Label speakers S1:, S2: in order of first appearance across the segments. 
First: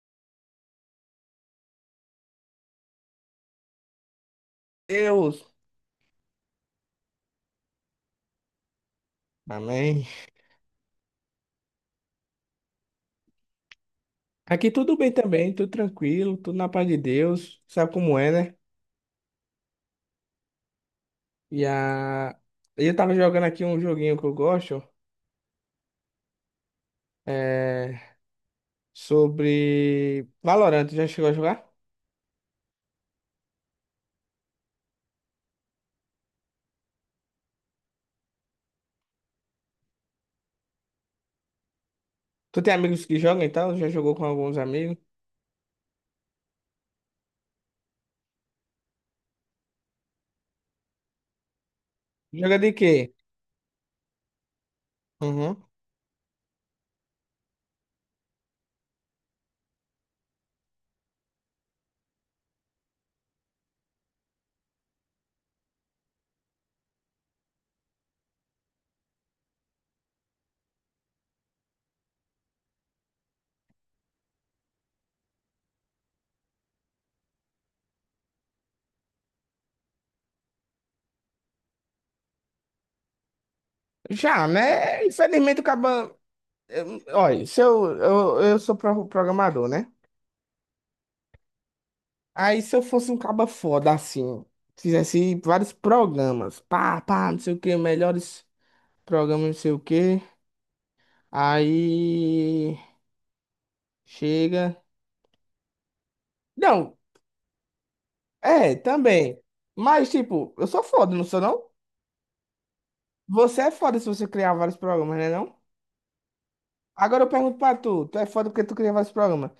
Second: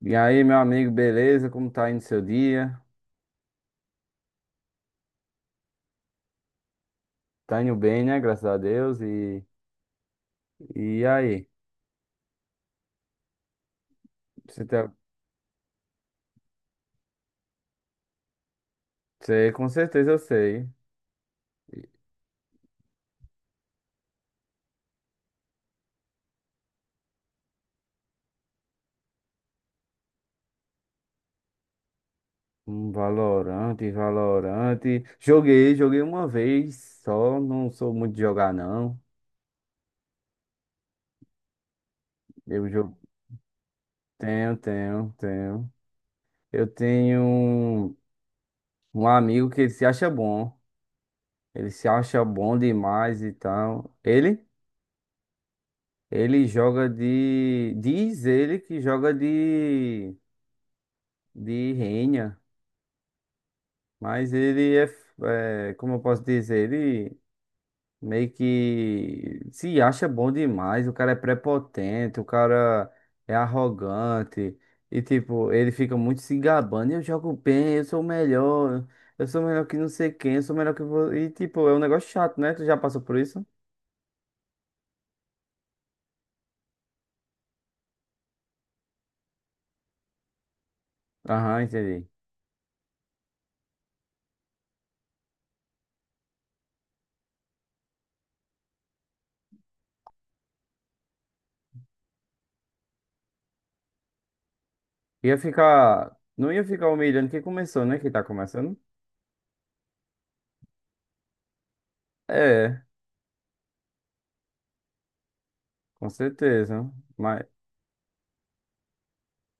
S1: E aí, meu amigo, beleza? Como tá indo seu dia?
S2: Deus.
S1: Tá indo bem, né? Graças a Deus. E,
S2: Amém.
S1: e aí? Você
S2: Aqui
S1: tá...
S2: tudo bem também, tudo tranquilo, tudo na paz de Deus. Sabe como é, né?
S1: Você, com certeza eu sei.
S2: E a... eu tava jogando aqui um joguinho que eu gosto, é... sobre Valorant. Já chegou a jogar?
S1: Um Valorante, Valorante. Joguei uma vez só. Não sou muito de jogar, não.
S2: Tu
S1: Eu
S2: tem
S1: jogo.
S2: amigos que jogam e tal? Já jogou com
S1: Tenho,
S2: alguns amigos?
S1: tenho, tenho. Eu tenho um amigo que ele se acha bom. Ele se acha bom
S2: Joga de quê?
S1: demais e tal. Ele?
S2: Uhum.
S1: Ele joga de. Diz ele que joga de. De Renha. Mas ele é, é, como eu posso dizer, ele meio que se acha bom demais. O cara é prepotente, o cara é arrogante. E, tipo, ele fica muito se gabando. Eu jogo bem, eu sou o melhor, eu sou melhor que não sei quem, eu sou melhor que você. E, tipo, é um negócio chato, né? Tu já passou por isso?
S2: Já, né? Infelizmente, o acaba. Olha, se eu sou programador, né?
S1: Aham, entendi.
S2: Aí se eu fosse um caba foda assim, fizesse vários programas, pá, pá, não sei o que, melhores. Programa não sei o quê. Aí chega.
S1: Ia ficar. Não ia ficar
S2: Não,
S1: humilhando quem começou, né? Quem tá
S2: é,
S1: começando?
S2: também. Mas, tipo, eu sou foda, não sou não?
S1: É,
S2: Você é foda se você criar vários programas, né não?
S1: com certeza.
S2: Agora eu
S1: Mas.
S2: pergunto pra tu, tu é foda porque tu cria vários programas.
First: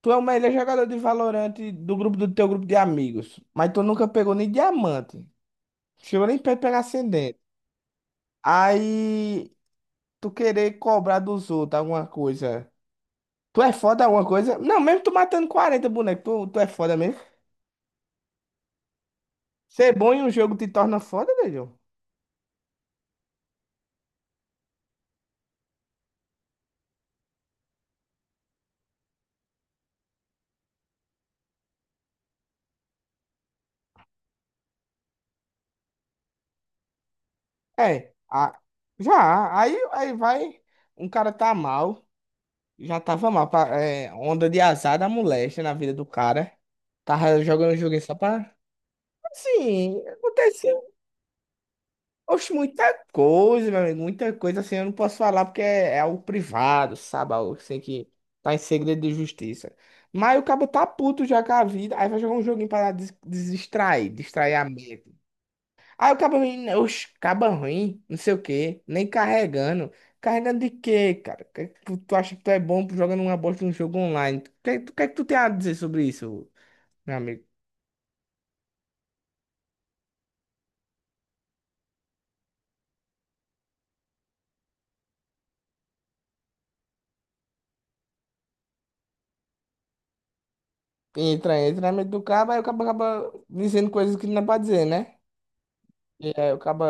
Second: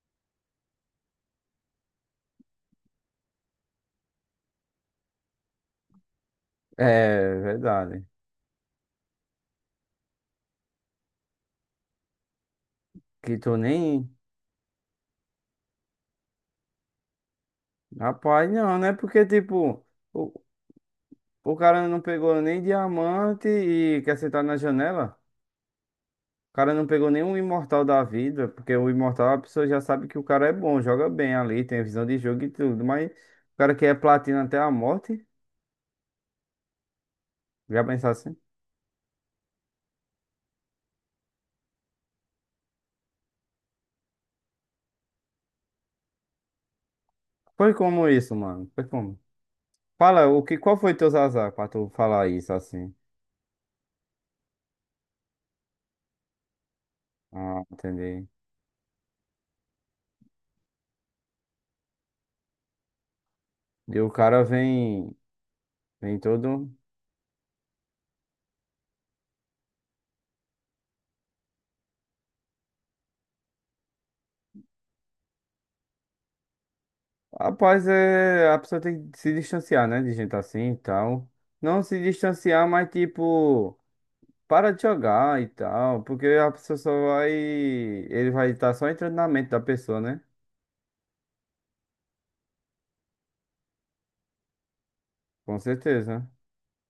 S2: Tu é o melhor jogador de Valorant do teu grupo de amigos, mas tu nunca pegou nem diamante. Chegou nem perto de pegar
S1: É,
S2: ascendente.
S1: verdade.
S2: Aí tu querer cobrar dos outros alguma coisa.
S1: Que tu
S2: Tu é foda
S1: nem.
S2: alguma coisa? Não, mesmo tu matando 40 bonecos, tu é foda mesmo.
S1: Rapaz, não, né? Porque, tipo,
S2: Ser bom em um
S1: o,
S2: jogo te torna foda,
S1: o
S2: velho.
S1: cara não pegou nem diamante e quer sentar na janela. O cara não pegou nenhum imortal da vida, porque o imortal a pessoa já sabe que o cara é bom, joga bem ali, tem visão de jogo e tudo, mas o cara que é platina até a morte, já pensar
S2: É,
S1: assim.
S2: já. Aí vai. Um cara tá mal. Já tava mal. Onda de azar da moléstia na vida do cara. Tava
S1: Foi
S2: jogando um joguinho
S1: como
S2: só
S1: isso,
S2: pra.
S1: mano? Foi como?
S2: Assim,
S1: Fala, o que, qual
S2: aconteceu.
S1: foi teus azar pra tu falar
S2: Oxe,
S1: isso assim?
S2: muita coisa, meu amigo. Muita coisa assim. Eu não posso falar porque é algo privado, sabe? Algo
S1: Ah,
S2: assim que
S1: entendi.
S2: tá em segredo de justiça. Mas o cabo tá puto já com a vida. Aí vai jogar um joguinho pra
S1: E o cara
S2: distrair a mente.
S1: vem,
S2: Aí
S1: vem
S2: o cabo ruim,
S1: todo.
S2: né? Oxe, caba ruim, não sei o quê, nem carregando. Carregando de quê, cara? Que é que tu acha que tu é bom jogando uma bosta num jogo online? O que, que é que tu tem a dizer sobre isso, meu amigo?
S1: Rapaz, é, a pessoa tem que se distanciar, né? De gente assim e tal. Não se distanciar, mas tipo, para de jogar e tal. Porque a pessoa só vai. Ele vai estar só entrando na mente da pessoa, né?
S2: Entra na mente do cabo, aí o cabo acaba dizendo coisas que não é pra dizer, né?
S1: Com certeza.
S2: E aí o cabo,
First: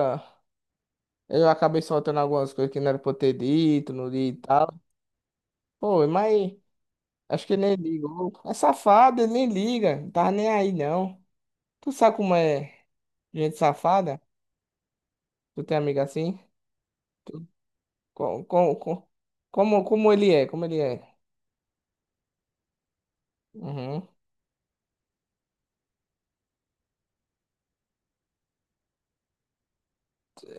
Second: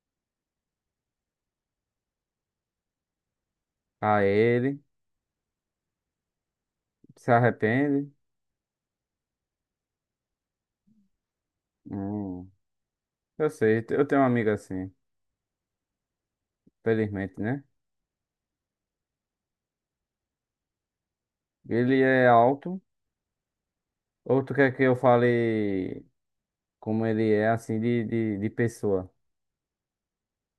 S2: eu acabei soltando algumas coisas que não era pra eu ter dito, não
S1: A
S2: li e
S1: ele,
S2: tal. Pô, mas
S1: se
S2: acho que ele nem liga.
S1: arrepende.
S2: Ô, é safado, ele nem liga, não tá nem aí não. Tu sabe como
S1: Hum,
S2: é
S1: eu
S2: gente
S1: sei, eu
S2: safada?
S1: tenho um amigo assim,
S2: Tu tem amiga assim?
S1: felizmente, né?
S2: Co- co- co- como ele é, como ele é.
S1: Ele é alto.
S2: Uhum.
S1: Ou tu quer que eu fale como ele é, assim, de pessoa?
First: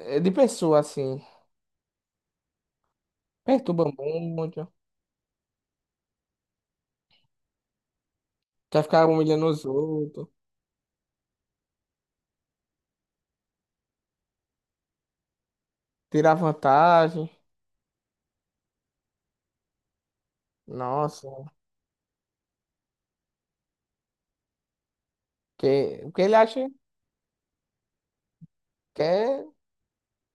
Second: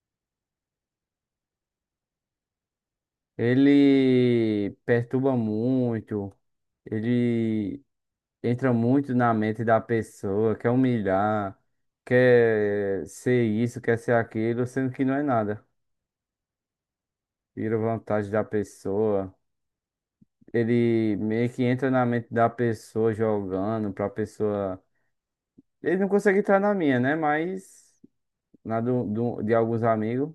S2: É de pessoa, assim. Perturba muito.
S1: Ele perturba muito, ele entra
S2: Quer ficar
S1: muito na
S2: humilhando
S1: mente
S2: os
S1: da
S2: outros.
S1: pessoa, quer humilhar, quer ser isso, quer ser aquilo, sendo que não é nada.
S2: Tirar vantagem.
S1: Tira vantagem da pessoa. Ele
S2: Nossa.
S1: meio que entra na mente da pessoa jogando pra pessoa. Ele não
S2: O que ele
S1: consegue entrar
S2: acha
S1: na minha, né? Mas na do,
S2: que
S1: do-
S2: é.
S1: de alguns amigos.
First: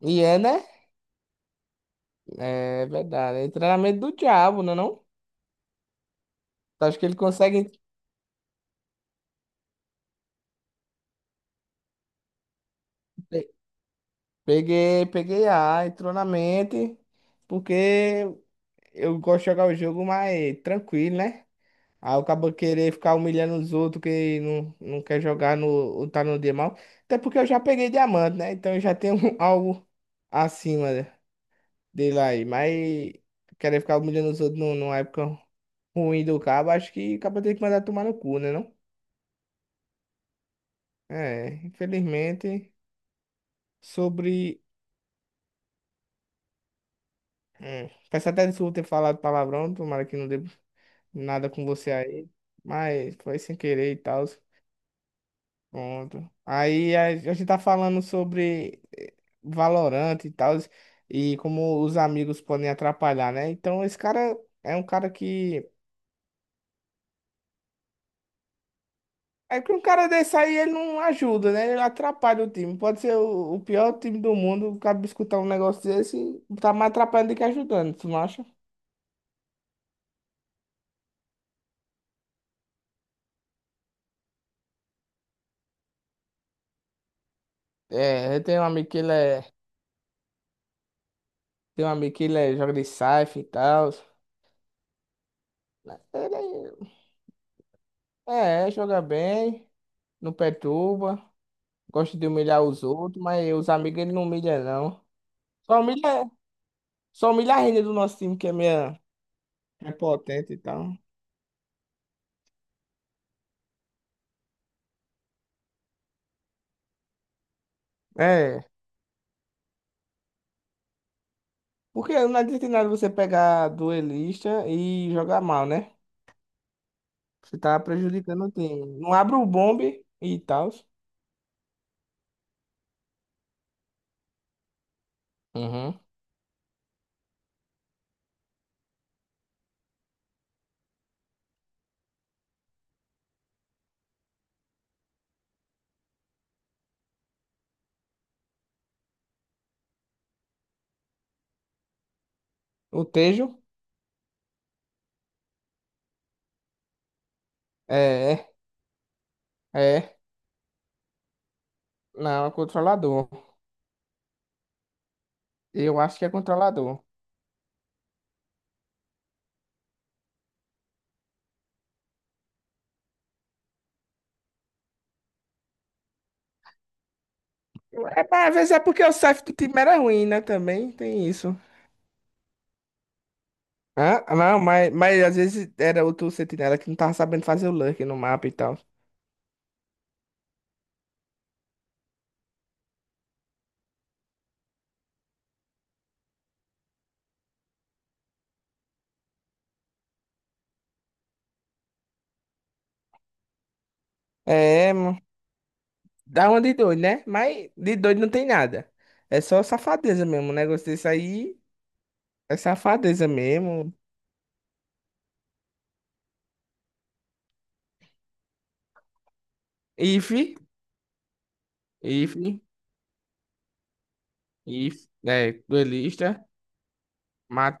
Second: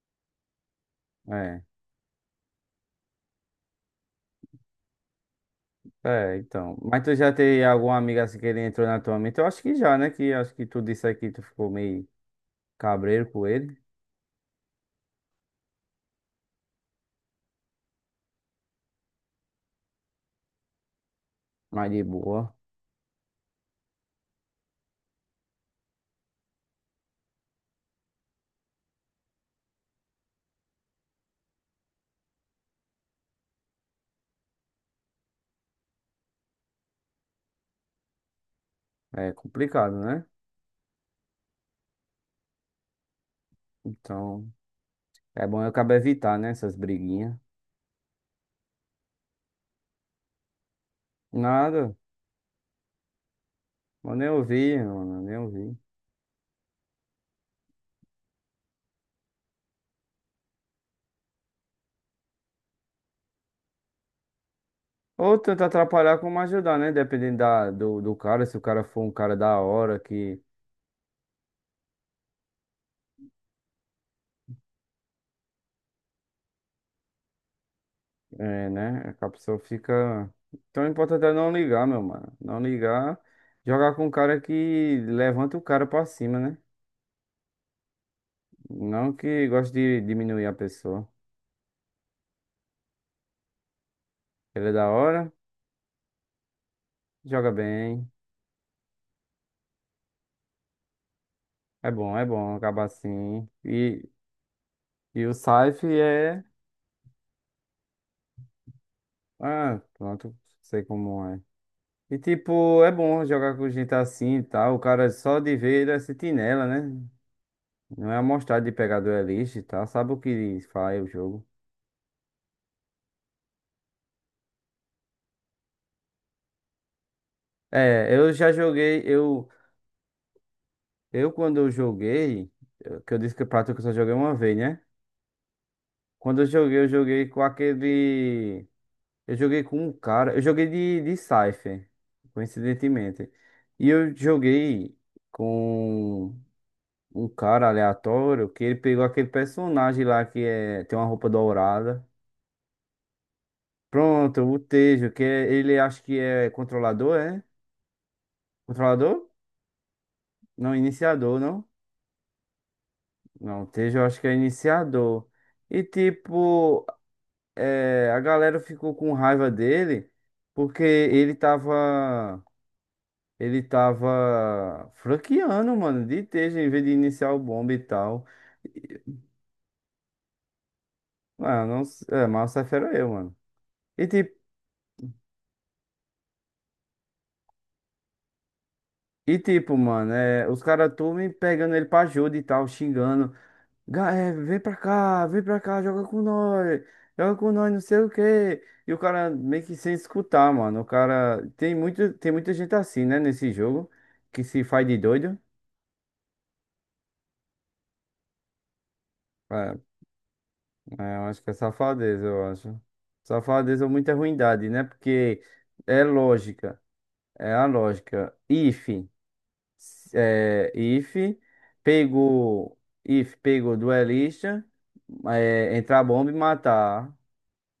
S2: E é, né?
S1: É.
S2: É verdade. É treinamento do diabo, não é não?
S1: É, então.
S2: Acho
S1: Mas
S2: que
S1: tu
S2: ele
S1: já teve
S2: consegue.
S1: algum amigo assim que ele entrou na tua mente? Eu acho que já, né? Que acho que tu disse aí que tu ficou meio Cabreiro com
S2: pe-
S1: ele,
S2: peguei A, entrou na mente. Porque eu gosto de jogar o jogo mais tranquilo, né?
S1: mas de
S2: Aí o cabo
S1: boa.
S2: querer ficar humilhando os outros que não quer jogar ou tá no dia mal. Até porque eu já peguei diamante, né? Então eu já tenho algo acima dele aí. Mas querer ficar humilhando os outros numa época ruim do cabo, acho que o cabo tem que mandar tomar no cu, né? Não?
S1: É complicado, né?
S2: É, infelizmente,
S1: Então,
S2: sobre.
S1: é bom eu acabo evitar, né? Essas briguinhas.
S2: Peço até desculpa ter falado palavrão, tomara que não dê nada com você
S1: Nada,
S2: aí. Mas foi sem querer e
S1: eu
S2: tal.
S1: nem ouvir, mano, nem ouvir.
S2: Pronto. Aí a gente tá falando sobre Valorant e tal, e como os amigos podem atrapalhar, né? Então esse cara é um cara
S1: Ou tanto
S2: que.
S1: atrapalhar como ajudar, né? Dependendo da, do cara, se o cara for um cara da
S2: É que um
S1: hora,
S2: cara desse
S1: que,
S2: aí ele não ajuda, né? Ele atrapalha o time. Pode ser o pior time do mundo, o cara escutar um negócio desse, tá mais atrapalhando do que ajudando, tu não acha?
S1: é, né? Que a pessoa fica. Então, o importante é não ligar, meu mano. Não ligar, jogar com um cara que levanta o cara pra cima, né?
S2: É, eu tenho um amigo que
S1: Não
S2: ele é.
S1: que goste de diminuir a pessoa.
S2: Tem um amigo que ele é, joga de Scythe e tal.
S1: Ele é da hora,
S2: Ele
S1: joga bem.
S2: é, joga bem, não perturba. Gosta
S1: É
S2: de
S1: bom
S2: humilhar os
S1: acaba
S2: outros,
S1: assim.
S2: mas os amigos ele não humilha, não.
S1: E o
S2: Só
S1: Saif
S2: humilha,
S1: é.
S2: só humilha a renda do nosso time, que é meia
S1: Ah,
S2: é
S1: pronto,
S2: potente e
S1: sei
S2: tal.
S1: como é. E tipo, é bom jogar com gente assim e tal. O cara só de ver ele é sentinela, né? Não é
S2: É.
S1: amostrado de pegar duelista e tal. Sabe o que faz o jogo.
S2: Porque não adianta nada você pegar duelista e jogar mal, né? Você tá
S1: É, eu
S2: prejudicando o
S1: já
S2: time.
S1: joguei.
S2: Não abre o bombe e tal.
S1: Eu quando eu joguei. Que eu disse que o Prato que eu só joguei uma vez, né?
S2: Uhum.
S1: Quando eu joguei com aquele. Eu joguei com um cara. Eu joguei de Cypher, coincidentemente. E eu joguei com um cara aleatório que ele pegou aquele personagem lá que é, tem uma roupa dourada.
S2: O Tejo?
S1: Pronto, o Tejo, que é, ele acho que é controlador, é?
S2: É,
S1: Controlador?
S2: é.
S1: Não, iniciador, não?
S2: Não, é controlador.
S1: Não, o Tejo eu acho que é iniciador. E
S2: Eu acho que é
S1: tipo,
S2: controlador.
S1: é, a galera ficou com raiva dele porque ele tava. Ele tava franqueando, mano, de Teja, em vez de iniciar o bomba e tal.
S2: É, mas às vezes é
S1: E-
S2: porque o safe do time era ruim, né? Também tem isso.
S1: Ah, não, é, mas essa fera eu, mano. E
S2: Ah,
S1: tipo,
S2: não, mas às vezes era outro sentinela que não tava sabendo fazer o lurk no mapa e tal.
S1: e tipo, mano, é, os caras tudo me pegando ele pra ajuda e tal, xingando. É, vem pra cá, joga com nós, não sei o quê. E o cara meio que sem escutar, mano. O cara. Tem muito, tem muita gente assim, né, nesse jogo, que se faz
S2: É,
S1: de
S2: mano,
S1: doido.
S2: dá uma de doido, né? Mas de doido não tem nada. É só
S1: É,
S2: safadeza mesmo. O negócio desse
S1: É, eu acho que é
S2: aí
S1: safadeza, eu
S2: é
S1: acho.
S2: safadeza
S1: Safadeza é
S2: mesmo.
S1: muita ruindade, né? Porque é lógica, é a lógica. If,
S2: If,
S1: é, if
S2: if,
S1: pegou, if pegou duelista,
S2: if,
S1: é, entrar a bomba e
S2: duelista.
S1: matar,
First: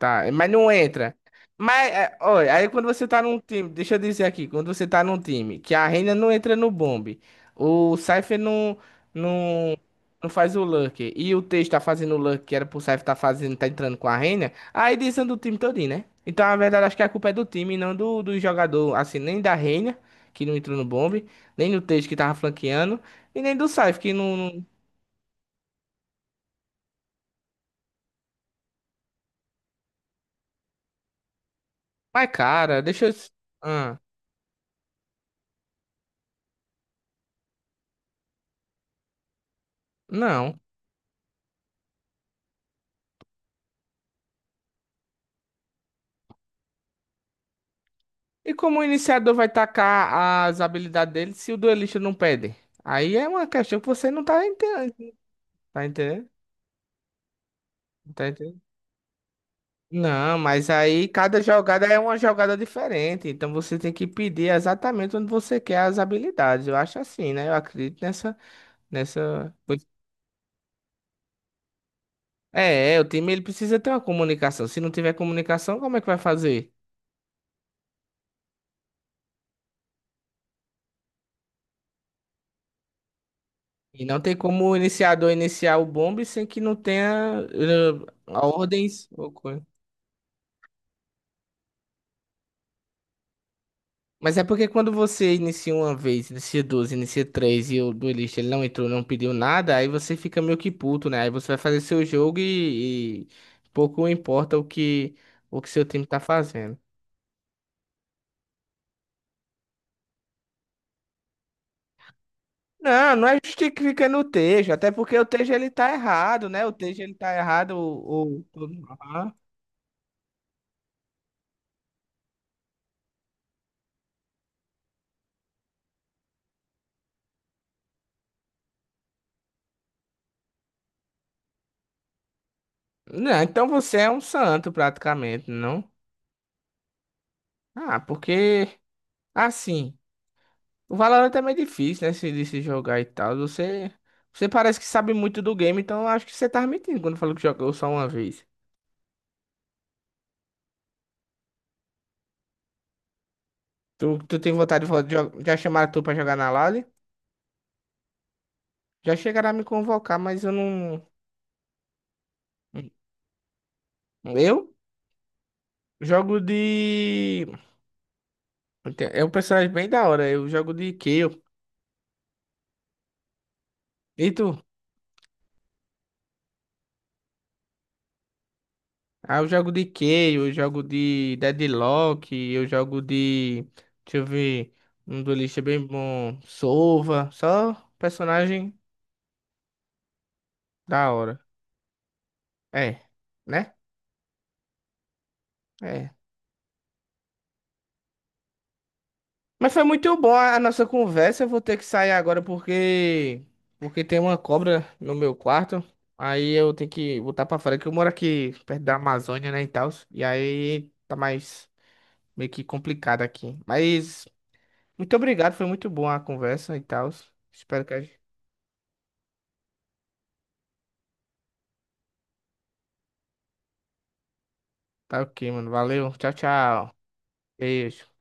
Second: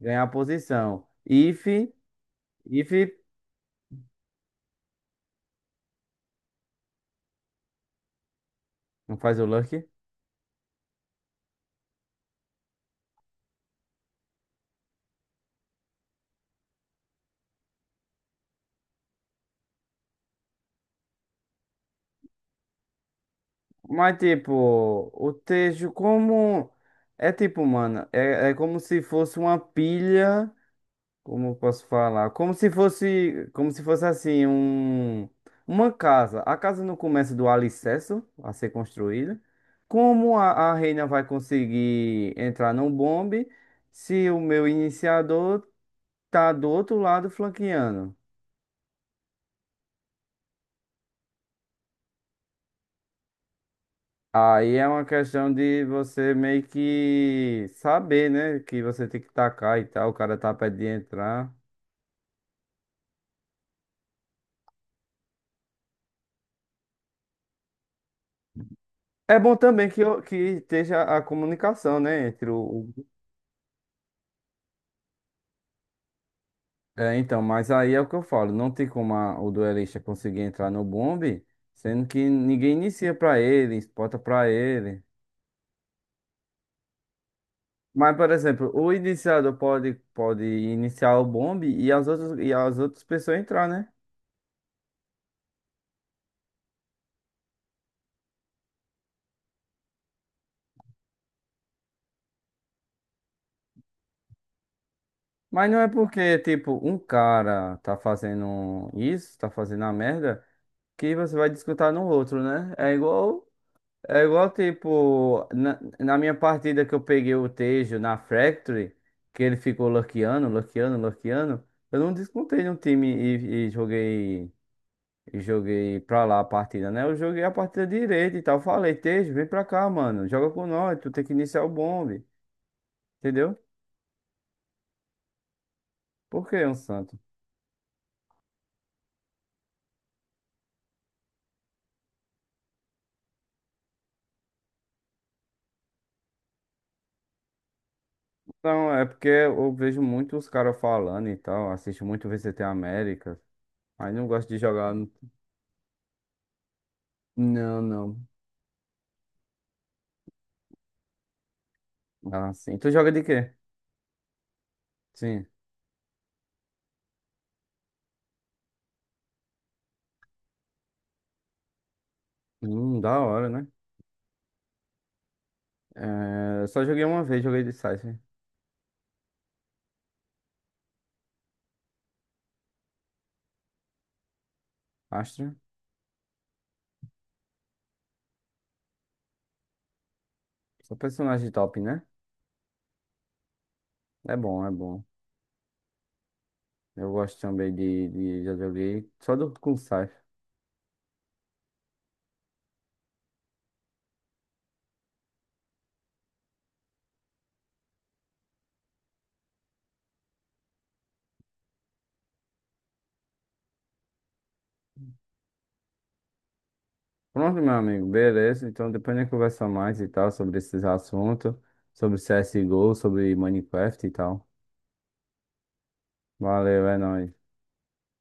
S1: ganhar a
S2: mas não
S1: posição.
S2: entra.
S1: If,
S2: Mas, olha, aí quando
S1: if,
S2: você tá num time, deixa eu dizer aqui, quando você tá num time que a Reina não entra no bombe, o Cypher
S1: não faz o
S2: não,
S1: luck.
S2: não faz o Lurker, e o teixe tá fazendo o Lurker que era pro Cypher tá fazendo, tá entrando com a Reina, aí desanda o time todinho, né? Então, na verdade, acho que a culpa é do time, e não do jogador, assim, nem da Reina, que não entrou no bombe, nem do teixe que tava flanqueando, e nem do Cypher, que
S1: Mas
S2: não...
S1: tipo, o texto como é tipo, mano, é, é como se fosse uma pilha. Como eu posso falar?
S2: Mas, cara, deixa eu...
S1: Como se
S2: Ah,
S1: fosse assim, um, uma casa. A casa não começa do alicerce a ser construída. Como a,
S2: não.
S1: a reina vai conseguir entrar num bombe se o meu iniciador tá do outro lado flanqueando?
S2: E como o iniciador vai tacar as habilidades dele se o duelista não pede? Aí é uma questão que você não tá
S1: Aí é uma
S2: entendendo.
S1: questão de
S2: Tá entendendo?
S1: você meio que
S2: Tá
S1: saber, né?
S2: entendendo?
S1: Que você tem que tacar e tal, o cara
S2: Não,
S1: tá
S2: mas
S1: perto de
S2: aí cada
S1: entrar.
S2: jogada é uma jogada diferente. Então você tem que pedir exatamente onde você quer as habilidades. Eu acho assim, né? Eu acredito
S1: É bom
S2: coisa.
S1: também que, que esteja a comunicação, né? Entre o,
S2: É, é, o time ele precisa ter uma comunicação. Se não tiver comunicação, como é que vai fazer?
S1: É, então, mas aí é o que eu falo, não tem como o duelista conseguir entrar no bombe, sendo que ninguém inicia pra ele,
S2: E
S1: espota
S2: não tem
S1: pra
S2: como o
S1: ele.
S2: iniciador iniciar o bombe sem que não tenha
S1: Mas, por exemplo, o
S2: ordens ou
S1: iniciador
S2: coisa.
S1: pode iniciar o bombe e as outras pessoas entrar, né?
S2: Mas é porque quando você inicia uma vez, inicia duas, inicia três e o duelista ele não entrou, não pediu nada, aí você fica meio que puto, né? Aí você vai fazer seu jogo e pouco importa o que
S1: Mas não
S2: seu
S1: é
S2: time tá
S1: porque, tipo,
S2: fazendo.
S1: um cara tá fazendo isso, tá fazendo a merda, que você vai disputar no outro, né?
S2: Não, não é justificando
S1: É
S2: o
S1: igual,
S2: Tejo, até porque o
S1: tipo,
S2: Tejo ele
S1: na,
S2: tá
S1: na minha
S2: errado, né? O
S1: partida que eu
S2: Tejo ele tá
S1: peguei o
S2: errado,
S1: Tejo na Factory,
S2: Aham.
S1: que ele ficou luckeando, luckeando, luckeando, eu não descontei no time e joguei e joguei pra lá a partida, né? Eu joguei a partida direita e tal. Falei, Tejo, vem pra cá, mano, joga com nós, tu tem que iniciar o bombe,
S2: Não,
S1: entendeu?
S2: então você é um santo praticamente, não?
S1: Por que um santo?
S2: Ah, porque assim. O Valorant é meio difícil, né? Se, de se jogar e tal. Você parece que sabe muito do game, então eu acho que você tá mentindo quando falou que jogou só uma vez.
S1: Não, é porque eu vejo muito os caras falando e tal, assisto muito VCT América, aí
S2: Tu,
S1: não
S2: tu
S1: gosto
S2: tem
S1: de
S2: vontade de
S1: jogar.
S2: falar, já chamaram tu pra jogar na LAN?
S1: Não, não.
S2: Já chegaram a me convocar, mas eu não.
S1: Ah, sim. Tu joga de quê?
S2: Eu
S1: Sim.
S2: jogo de. É um personagem bem da hora. Eu jogo de Kayle.
S1: Da hora, né?
S2: E tu?
S1: É, eu só joguei uma vez, joguei de Cypher.
S2: Ah, eu jogo de Kayle, eu jogo de Deadlock, eu jogo de. Deixa eu ver. Um
S1: Astra.
S2: duelista bem bom. Sova. Só personagem
S1: Só
S2: da hora.
S1: personagem top, né?
S2: É, né?
S1: É bom, é bom.
S2: É.
S1: Eu gosto também de já joguei só do,
S2: Mas
S1: com
S2: foi muito
S1: Cypher.
S2: bom a nossa conversa. Eu vou ter que sair agora porque tem uma cobra no meu quarto. Aí eu tenho que voltar pra fora que eu moro aqui perto da Amazônia, né, e tal. E aí tá mais meio que complicado aqui. Mas muito obrigado, foi muito bom a conversa e tal.
S1: Pronto, meu
S2: Espero que a
S1: amigo,
S2: gente
S1: beleza. Então depois a gente conversa mais e tal sobre esses assuntos, sobre CSGO, sobre Minecraft e tal.
S2: tá ok, mano. Valeu. Tchau,
S1: Valeu,
S2: tchau.
S1: é nóis.
S2: Beijo.